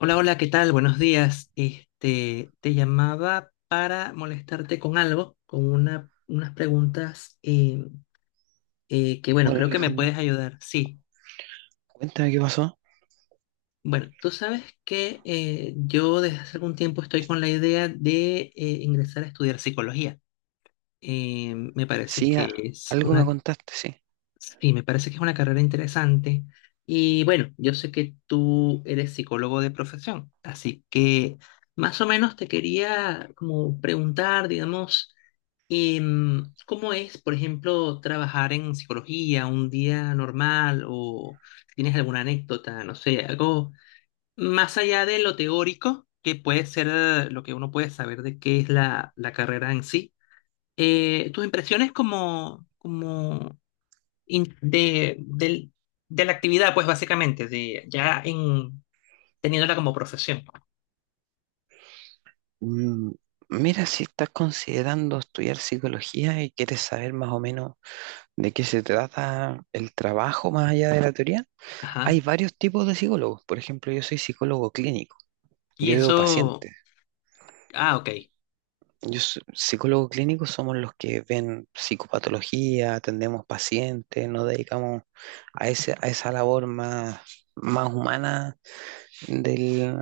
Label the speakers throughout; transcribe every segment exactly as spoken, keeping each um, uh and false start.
Speaker 1: Hola, hola, ¿qué tal? Buenos días. Este, te llamaba para molestarte con algo, con una, unas preguntas eh, eh, que, bueno,
Speaker 2: Hola
Speaker 1: creo que me
Speaker 2: Alejandro,
Speaker 1: puedes ayudar. Sí,
Speaker 2: cuéntame qué pasó.
Speaker 1: bueno, tú sabes que eh, yo desde hace algún tiempo estoy con la idea de eh, ingresar a estudiar psicología. Eh, me parece
Speaker 2: Sí, a-
Speaker 1: que es
Speaker 2: algo me
Speaker 1: una
Speaker 2: contaste, sí.
Speaker 1: Sí, me parece que es una carrera interesante. Y bueno, yo sé que tú eres psicólogo de profesión, así que más o menos te quería como preguntar, digamos, em, ¿cómo es, por ejemplo, trabajar en psicología un día normal o si tienes alguna anécdota, no sé, algo más allá de lo teórico, que puede ser eh, lo que uno puede saber de qué es la, la carrera en sí? Eh, tus impresiones como, como in- de, del- de la actividad, pues básicamente, de, ya en, teniéndola como profesión.
Speaker 2: Mm, mira, si estás considerando estudiar psicología y quieres saber más o menos de qué se trata el trabajo más allá de la teoría,
Speaker 1: Ajá.
Speaker 2: hay varios tipos de psicólogos. Por ejemplo, yo soy psicólogo clínico,
Speaker 1: Y
Speaker 2: yo veo
Speaker 1: eso,
Speaker 2: pacientes.
Speaker 1: ah, ok.
Speaker 2: Yo so- psicólogo clínico somos los que ven psicopatología, atendemos pacientes, nos dedicamos a ese, a esa labor más, más humana del,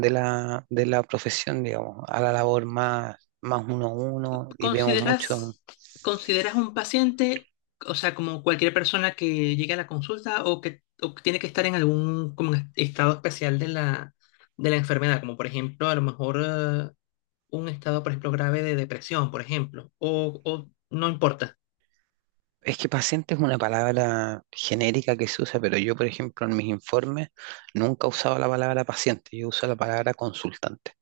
Speaker 2: de la, de la profesión, digamos, a la labor más, más uno a uno y vemos mucho.
Speaker 1: ¿Consideras, consideras un paciente, o sea, como cualquier persona que llegue a la consulta o que, o que tiene que estar en algún como en estado especial de la, de la enfermedad, como por ejemplo, a lo mejor eh, un estado, por ejemplo, grave de depresión, por ejemplo, o, o no importa?
Speaker 2: Es que paciente es una palabra genérica que se usa, pero yo, por ejemplo, en mis informes nunca he usado la palabra paciente, yo uso la palabra consultante.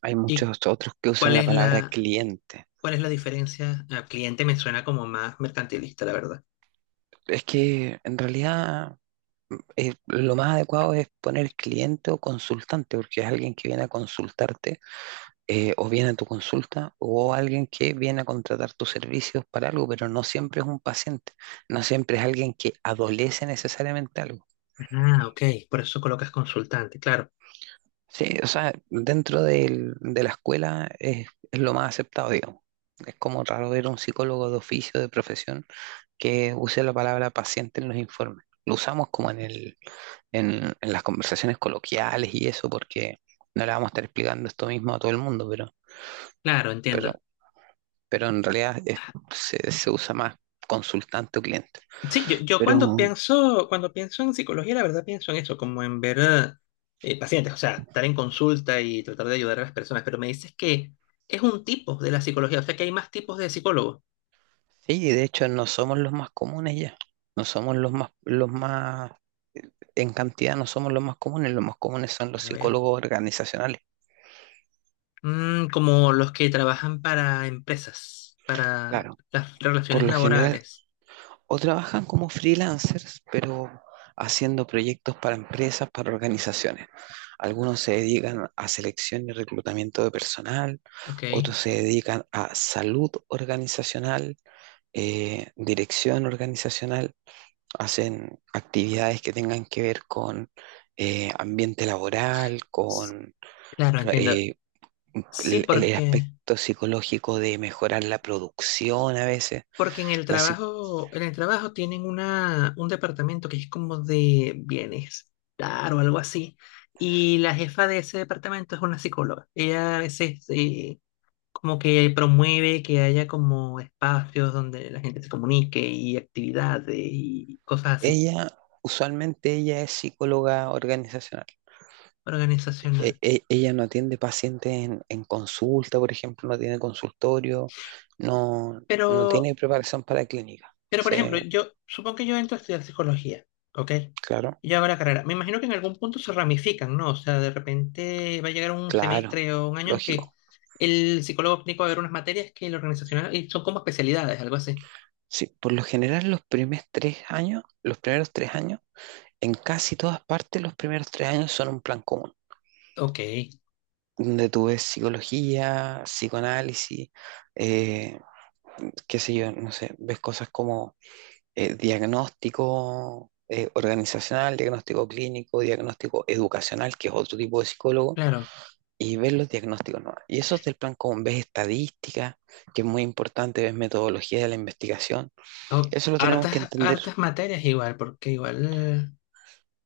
Speaker 2: Hay
Speaker 1: ¿Y
Speaker 2: muchos otros que usan
Speaker 1: cuál
Speaker 2: la
Speaker 1: es
Speaker 2: palabra
Speaker 1: la,
Speaker 2: cliente.
Speaker 1: ¿Cuál es la diferencia? Ah, cliente me suena como más mercantilista, la verdad.
Speaker 2: Es que en realidad eh, lo más adecuado es poner cliente o consultante, porque es alguien que viene a consultarte eh, o viene a tu consulta o alguien que viene a contratar tus servicios para algo, pero no siempre es un paciente, no siempre es alguien que adolece necesariamente algo.
Speaker 1: Ah, ok, por eso colocas consultante, claro,
Speaker 2: Sí, o sea, dentro del- de la escuela es, es lo más aceptado, digamos. Es como raro ver un psicólogo de oficio, de profesión, que use la palabra paciente en los informes. Lo usamos como en el, en, en las conversaciones coloquiales y eso, porque no le vamos a estar explicando esto mismo a todo el mundo, pero,
Speaker 1: claro,
Speaker 2: pero
Speaker 1: entiendo.
Speaker 2: pero en realidad es- se, se usa más consultante o cliente.
Speaker 1: Sí, yo, yo cuando
Speaker 2: Pero
Speaker 1: pienso, cuando pienso en psicología, la verdad pienso en eso, como en ver eh, pacientes, o sea, estar en consulta y tratar de ayudar a las personas, pero me dices que es un tipo de la psicología, o sea que hay más tipos de psicólogos.
Speaker 2: sí, de hecho no somos los más comunes ya, no somos los más, los más, en cantidad no somos los más comunes, los más comunes son los
Speaker 1: A ver,
Speaker 2: psicólogos organizacionales.
Speaker 1: mm, como los que trabajan para empresas, para
Speaker 2: Claro,
Speaker 1: las
Speaker 2: por
Speaker 1: relaciones
Speaker 2: lo general
Speaker 1: laborales,
Speaker 2: o trabajan como freelancers, pero haciendo proyectos para empresas, para organizaciones. Algunos se dedican a selección y reclutamiento de personal,
Speaker 1: ok.
Speaker 2: otros se dedican a salud organizacional, eh, dirección organizacional, hacen actividades que tengan que ver con eh, ambiente laboral, con
Speaker 1: Claro, entiendo.
Speaker 2: eh,
Speaker 1: Sí,
Speaker 2: el, el
Speaker 1: porque...
Speaker 2: aspecto psicológico de mejorar la producción a veces.
Speaker 1: Porque en el
Speaker 2: La
Speaker 1: trabajo, en el trabajo tienen una, un departamento que es como de bienestar o algo así. Y la jefa de ese departamento es una psicóloga. Ella a veces eh, como que promueve que haya como espacios donde la gente se comunique y actividades y cosas así,
Speaker 2: Ella, usualmente ella es psicóloga organizacional. E-
Speaker 1: organizacional.
Speaker 2: e- ella no atiende pacientes en, en consulta, por ejemplo, no tiene consultorio, no, no
Speaker 1: Pero
Speaker 2: tiene preparación para clínica.
Speaker 1: Pero, por
Speaker 2: Sí,
Speaker 1: ejemplo, yo supongo que yo entro a estudiar psicología, ¿ok?
Speaker 2: claro,
Speaker 1: Y yo hago la carrera. Me imagino que en algún punto se ramifican, ¿no? O sea, de repente va a llegar un
Speaker 2: claro,
Speaker 1: semestre o un año en que
Speaker 2: lógico.
Speaker 1: el psicólogo clínico va a ver unas materias que el organizacional y son como especialidades, algo así.
Speaker 2: Sí, por lo general los primeros tres años, los primeros tres años, en casi todas partes los primeros tres años son un plan común,
Speaker 1: Ok,
Speaker 2: donde tú ves psicología, psicoanálisis, eh, qué sé yo, no sé, ves cosas como eh, diagnóstico eh, organizacional, diagnóstico clínico, diagnóstico educacional, que es otro tipo de psicólogo,
Speaker 1: claro.
Speaker 2: y ves los diagnósticos nuevos. Y eso es del plan común, ves estadística, que es muy importante, ves metodología de la investigación.
Speaker 1: O-
Speaker 2: Eso lo tenemos
Speaker 1: hartas,
Speaker 2: que entender.
Speaker 1: hartas materias igual, porque igual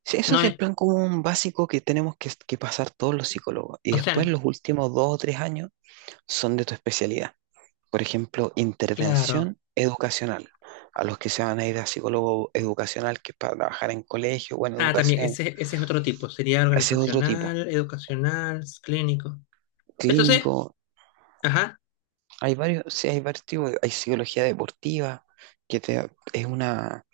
Speaker 2: Sí, eso
Speaker 1: no
Speaker 2: es
Speaker 1: es,
Speaker 2: el plan común básico que tenemos que, que pasar todos los psicólogos. Y
Speaker 1: o
Speaker 2: después
Speaker 1: sea,
Speaker 2: los últimos dos o tres años son de tu especialidad. Por ejemplo,
Speaker 1: claro.
Speaker 2: intervención educacional. A los que se van a ir a psicólogo educacional, que es para trabajar en colegio o en
Speaker 1: Ah, también,
Speaker 2: educación.
Speaker 1: ese, ese es otro tipo. Sería
Speaker 2: Ese es otro tipo.
Speaker 1: organizacional, educacional, clínico. Entonces,
Speaker 2: Clínico.
Speaker 1: ajá,
Speaker 2: Hay varios, sí, hay varios tipos. Hay psicología deportiva, que te- es una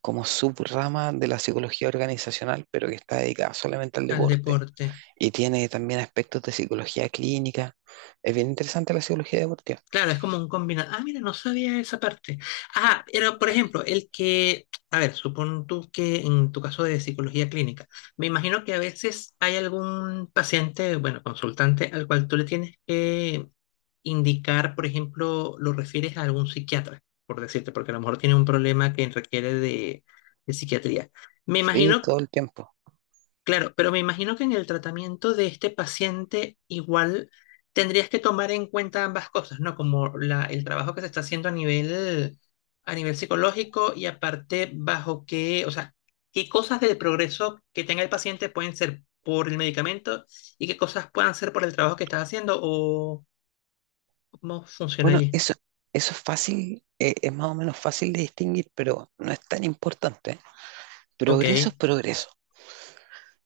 Speaker 2: como subrama de la psicología organizacional, pero que está dedicada solamente al
Speaker 1: al
Speaker 2: deporte.
Speaker 1: deporte.
Speaker 2: Y tiene también aspectos de psicología clínica. Es bien interesante la psicología deportiva.
Speaker 1: Claro, es como un combinado. Ah, mira, no sabía esa parte. Ah, pero por ejemplo, el que, a ver, supón tú que en tu caso de psicología clínica, me imagino que a veces hay algún paciente, bueno, consultante, al cual tú le tienes que indicar, por ejemplo, lo refieres a algún psiquiatra, por decirte, porque a lo mejor tiene un problema que requiere de, de psiquiatría. Me
Speaker 2: Sí,
Speaker 1: imagino
Speaker 2: todo el tiempo.
Speaker 1: Claro, pero me imagino que en el tratamiento de este paciente igual tendrías que tomar en cuenta ambas cosas, ¿no? Como la, el trabajo que se está haciendo a nivel, a nivel psicológico y aparte bajo qué, o sea, qué cosas del progreso que tenga el paciente pueden ser por el medicamento y qué cosas puedan ser por el trabajo que estás haciendo o cómo funciona
Speaker 2: Bueno,
Speaker 1: allí.
Speaker 2: eso, eso es fácil, eh, es más o menos fácil de distinguir, pero no es tan importante.
Speaker 1: Ok,
Speaker 2: Progreso es progreso.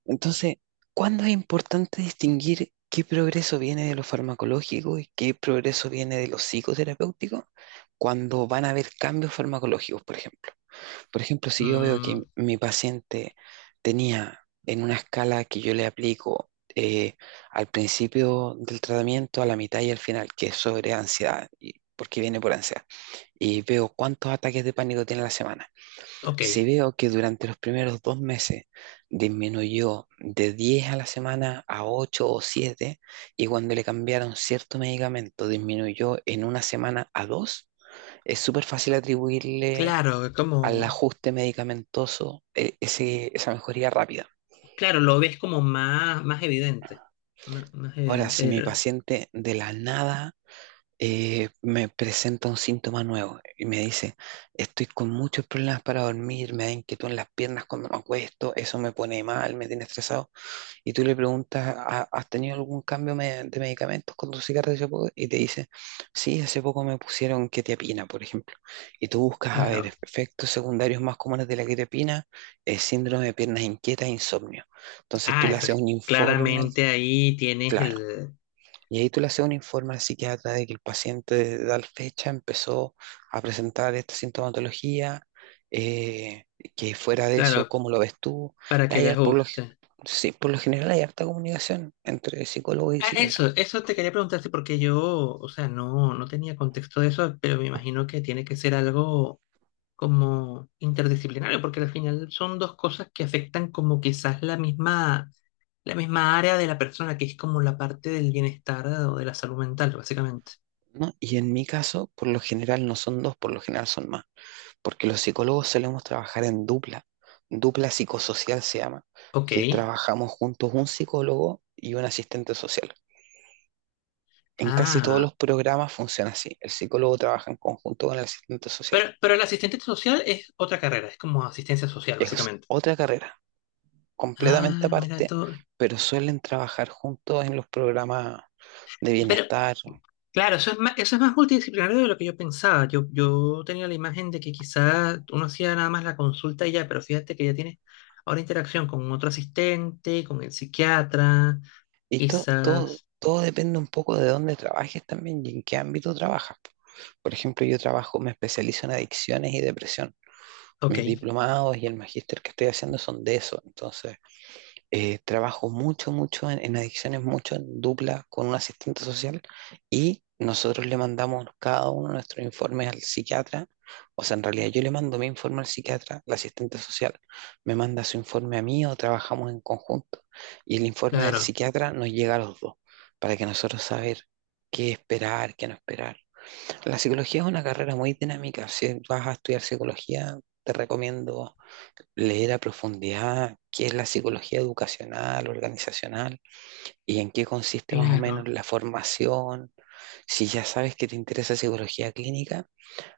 Speaker 2: Entonces, ¿cuándo es importante distinguir qué progreso viene de lo farmacológico y qué progreso viene de lo psicoterapéutico? Cuando van a haber cambios farmacológicos, por ejemplo. Por ejemplo, si yo veo que
Speaker 1: mm,
Speaker 2: mi paciente tenía en una escala que yo le aplico eh, al principio del tratamiento, a la mitad y al final, que es sobre ansiedad, y- porque viene por ansiedad, y veo cuántos ataques de pánico tiene a la semana.
Speaker 1: ok,
Speaker 2: Si veo que durante los primeros dos meses disminuyó de diez a la semana a ocho o siete y cuando le cambiaron cierto medicamento disminuyó en una semana a dos, es súper fácil atribuirle
Speaker 1: claro, es
Speaker 2: al
Speaker 1: como,
Speaker 2: ajuste medicamentoso, eh, ese- esa mejoría rápida.
Speaker 1: claro, lo ves como más, más evidente, más, más
Speaker 2: Ahora, si
Speaker 1: evidente
Speaker 2: mi
Speaker 1: el.
Speaker 2: paciente de la nada eh, me presenta un síntoma nuevo y me dice, estoy con muchos problemas para dormir, me da inquietud en las piernas cuando me acuesto, eso me pone mal, me tiene estresado, y tú le preguntas, "¿Ha- ¿has tenido algún cambio me- de medicamentos con tu cigarrillo?" Y te dice, sí, hace poco me pusieron quetiapina, por ejemplo. Y tú buscas, a ver,
Speaker 1: Claro.
Speaker 2: efectos secundarios más comunes de la quetiapina, eh, síndrome de piernas inquietas, insomnio. Entonces tú
Speaker 1: Ah,
Speaker 2: le
Speaker 1: eso
Speaker 2: haces
Speaker 1: es-
Speaker 2: un informe,
Speaker 1: claramente ahí tienes
Speaker 2: claro.
Speaker 1: el.
Speaker 2: Y ahí tú le haces un informe al psiquiatra de que el paciente de tal fecha empezó a presentar esta sintomatología, eh, que fuera de
Speaker 1: Claro,
Speaker 2: eso, ¿cómo lo ves tú?
Speaker 1: para
Speaker 2: Y
Speaker 1: que
Speaker 2: hay,
Speaker 1: les
Speaker 2: al- por lo, g-
Speaker 1: guste.
Speaker 2: Sí, por lo general hay harta comunicación entre psicólogo y
Speaker 1: Ah,
Speaker 2: psiquiatra,
Speaker 1: eso, eso te quería preguntarte porque yo, o sea, no, no tenía contexto de eso, pero me imagino que tiene que ser algo como interdisciplinario, porque al final son dos cosas que afectan como quizás la misma, la misma área de la persona, que es como la parte del bienestar o de la salud mental, básicamente.
Speaker 2: ¿no? Y en mi caso, por lo general no son dos, por lo general son más, porque los psicólogos solemos trabajar en dupla, dupla psicosocial se llama,
Speaker 1: Ok.
Speaker 2: que trabajamos juntos un psicólogo y un asistente social. En casi todos
Speaker 1: Ah,
Speaker 2: los programas funciona así. El psicólogo trabaja en conjunto con el asistente social.
Speaker 1: pero, pero el asistente social es otra carrera, es como asistencia social,
Speaker 2: Es
Speaker 1: básicamente.
Speaker 2: otra carrera, completamente
Speaker 1: Ah, mira,
Speaker 2: aparte,
Speaker 1: tú,
Speaker 2: pero suelen trabajar juntos en los programas de
Speaker 1: pero
Speaker 2: bienestar.
Speaker 1: claro, eso es más, eso es más multidisciplinario de lo que yo pensaba. Yo, yo tenía la imagen de que quizás uno hacía nada más la consulta y ya, pero fíjate que ya tiene ahora interacción con otro asistente, con el psiquiatra,
Speaker 2: Y to- todo,
Speaker 1: quizás.
Speaker 2: todo depende un poco de dónde trabajes también y en qué ámbito trabajas. Por ejemplo, yo trabajo, me especializo en adicciones y depresión.
Speaker 1: Ok,
Speaker 2: Mis diplomados y el magíster que estoy haciendo son de eso. Entonces, eh, trabajo mucho, mucho en, en adicciones, mucho en dupla con un asistente social, y nosotros le mandamos cada uno nuestros informes al psiquiatra. O sea, en realidad yo le mando mi informe al psiquiatra, la asistente social me manda su informe a mí o trabajamos en conjunto. Y el informe del
Speaker 1: claro,
Speaker 2: psiquiatra nos llega a los dos para que nosotros saber qué esperar, qué no esperar. La psicología es una carrera muy dinámica. Si vas a estudiar psicología, te recomiendo leer a profundidad qué es la psicología educacional, organizacional y en qué consiste más o menos
Speaker 1: claro,
Speaker 2: la formación. Si ya sabes que te interesa psicología clínica,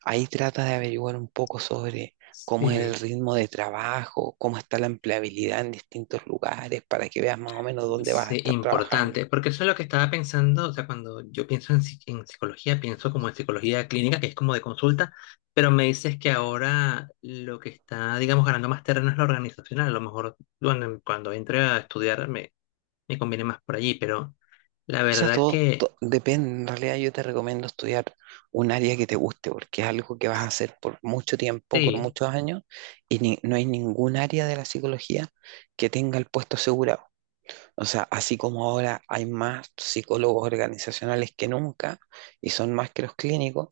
Speaker 2: ahí trata de averiguar un poco sobre cómo es el
Speaker 1: sí.
Speaker 2: ritmo de trabajo, cómo está la empleabilidad en distintos lugares, para que veas más o menos dónde vas a
Speaker 1: Sí,
Speaker 2: estar trabajando.
Speaker 1: importante, porque eso es lo que estaba pensando, o sea, cuando yo pienso en, psi- en psicología, pienso como en psicología clínica, que es como de consulta, pero me dices que ahora lo que está, digamos, ganando más terreno es lo organizacional, a lo mejor cuando, cuando entre a estudiar me, me conviene más por allí, pero la
Speaker 2: O sea,
Speaker 1: verdad
Speaker 2: todo,
Speaker 1: que
Speaker 2: to- depende. En realidad yo te recomiendo estudiar un área que te guste, porque es algo que vas a hacer por mucho tiempo, por
Speaker 1: sí.
Speaker 2: muchos años, y ni- no hay ningún área de la psicología que tenga el puesto asegurado. O sea, así como ahora hay más psicólogos organizacionales que nunca, y son más que los clínicos,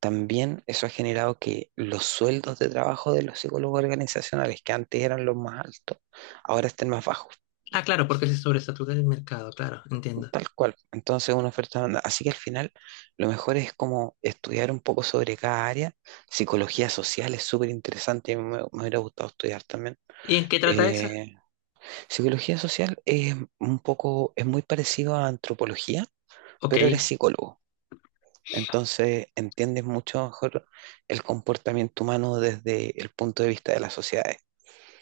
Speaker 2: también eso ha generado que los sueldos de trabajo de los psicólogos organizacionales, que antes eran los más altos, ahora estén más bajos.
Speaker 1: Ah, claro, porque se sobresatura el mercado, claro, entiendo.
Speaker 2: Tal cual. Entonces, una oferta blanda. Así que al final, lo mejor es como estudiar un poco sobre cada área. Psicología social es súper interesante, me, me hubiera gustado estudiar también.
Speaker 1: ¿Y en qué trata esa?
Speaker 2: Eh, Psicología social es un poco, es muy parecido a antropología,
Speaker 1: Ok.
Speaker 2: pero eres psicólogo. Entonces, entiendes mucho mejor el comportamiento humano desde el punto de vista de las sociedades.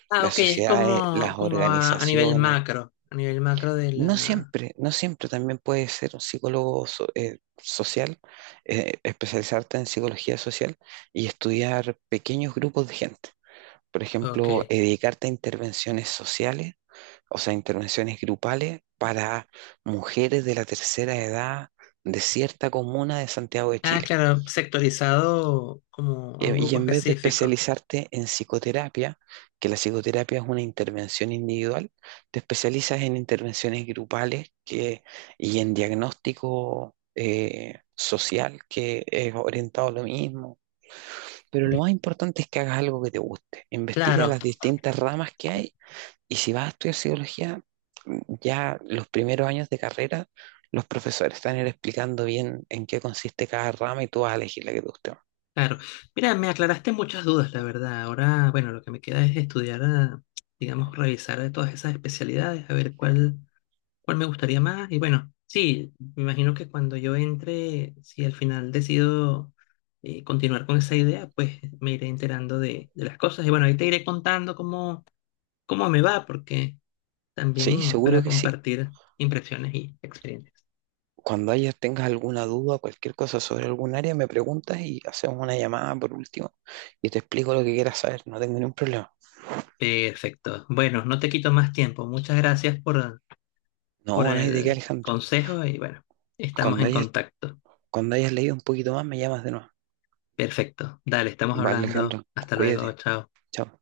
Speaker 1: Ah,
Speaker 2: Las
Speaker 1: ok, es
Speaker 2: sociedades,
Speaker 1: como,
Speaker 2: las
Speaker 1: como a, a nivel
Speaker 2: organizaciones.
Speaker 1: macro, a nivel macro de
Speaker 2: No
Speaker 1: la.
Speaker 2: siempre, no siempre también puedes ser un psicólogo so- eh, social, eh, especializarte en psicología social y estudiar pequeños grupos de gente. Por
Speaker 1: Ok.
Speaker 2: ejemplo, eh, dedicarte a intervenciones sociales, o sea, intervenciones grupales para mujeres de la tercera edad de cierta comuna de Santiago de
Speaker 1: Ah,
Speaker 2: Chile.
Speaker 1: claro, sectorizado como a
Speaker 2: Eh,
Speaker 1: un
Speaker 2: Y
Speaker 1: grupo
Speaker 2: en vez de
Speaker 1: específico.
Speaker 2: especializarte en psicoterapia, que la psicoterapia es una intervención individual, te especializas en intervenciones grupales que, y en diagnóstico eh, social, que es orientado a lo mismo. Pero lo
Speaker 1: Bien,
Speaker 2: más importante es que hagas algo que te guste. Investiga
Speaker 1: claro,
Speaker 2: las distintas ramas que hay, y si vas a estudiar psicología, mm, ya los primeros años de carrera, los profesores están explicando bien en qué consiste cada rama y tú vas a elegir la que te guste. más.
Speaker 1: claro. Mira, me aclaraste muchas dudas, la verdad. Ahora, bueno, lo que me queda es estudiar, ah, digamos, revisar de todas esas especialidades, a ver cuál, cuál me gustaría más. Y bueno, sí, me imagino que cuando yo entre, si al final decido eh, continuar con esa idea, pues me iré enterando de, de las cosas. Y bueno, ahí te iré contando cómo, cómo me va, porque
Speaker 2: Sí,
Speaker 1: también
Speaker 2: seguro
Speaker 1: para
Speaker 2: que sí.
Speaker 1: compartir impresiones y experiencias.
Speaker 2: Cuando hayas, tengas alguna duda, cualquier cosa sobre algún área, me preguntas y hacemos una llamada por último y te explico lo que quieras saber. No tengo ningún problema.
Speaker 1: Perfecto. Bueno, no te quito más tiempo. Muchas gracias por, por
Speaker 2: No, no hay de qué,
Speaker 1: el
Speaker 2: Alejandro.
Speaker 1: consejo y bueno, estamos
Speaker 2: Cuando
Speaker 1: en
Speaker 2: hayas,
Speaker 1: contacto.
Speaker 2: cuando hayas leído un poquito más, me llamas de nuevo.
Speaker 1: Perfecto. Dale, estamos
Speaker 2: Vale,
Speaker 1: hablando.
Speaker 2: Alejandro,
Speaker 1: Hasta luego.
Speaker 2: cuídate.
Speaker 1: Chao.
Speaker 2: Chao.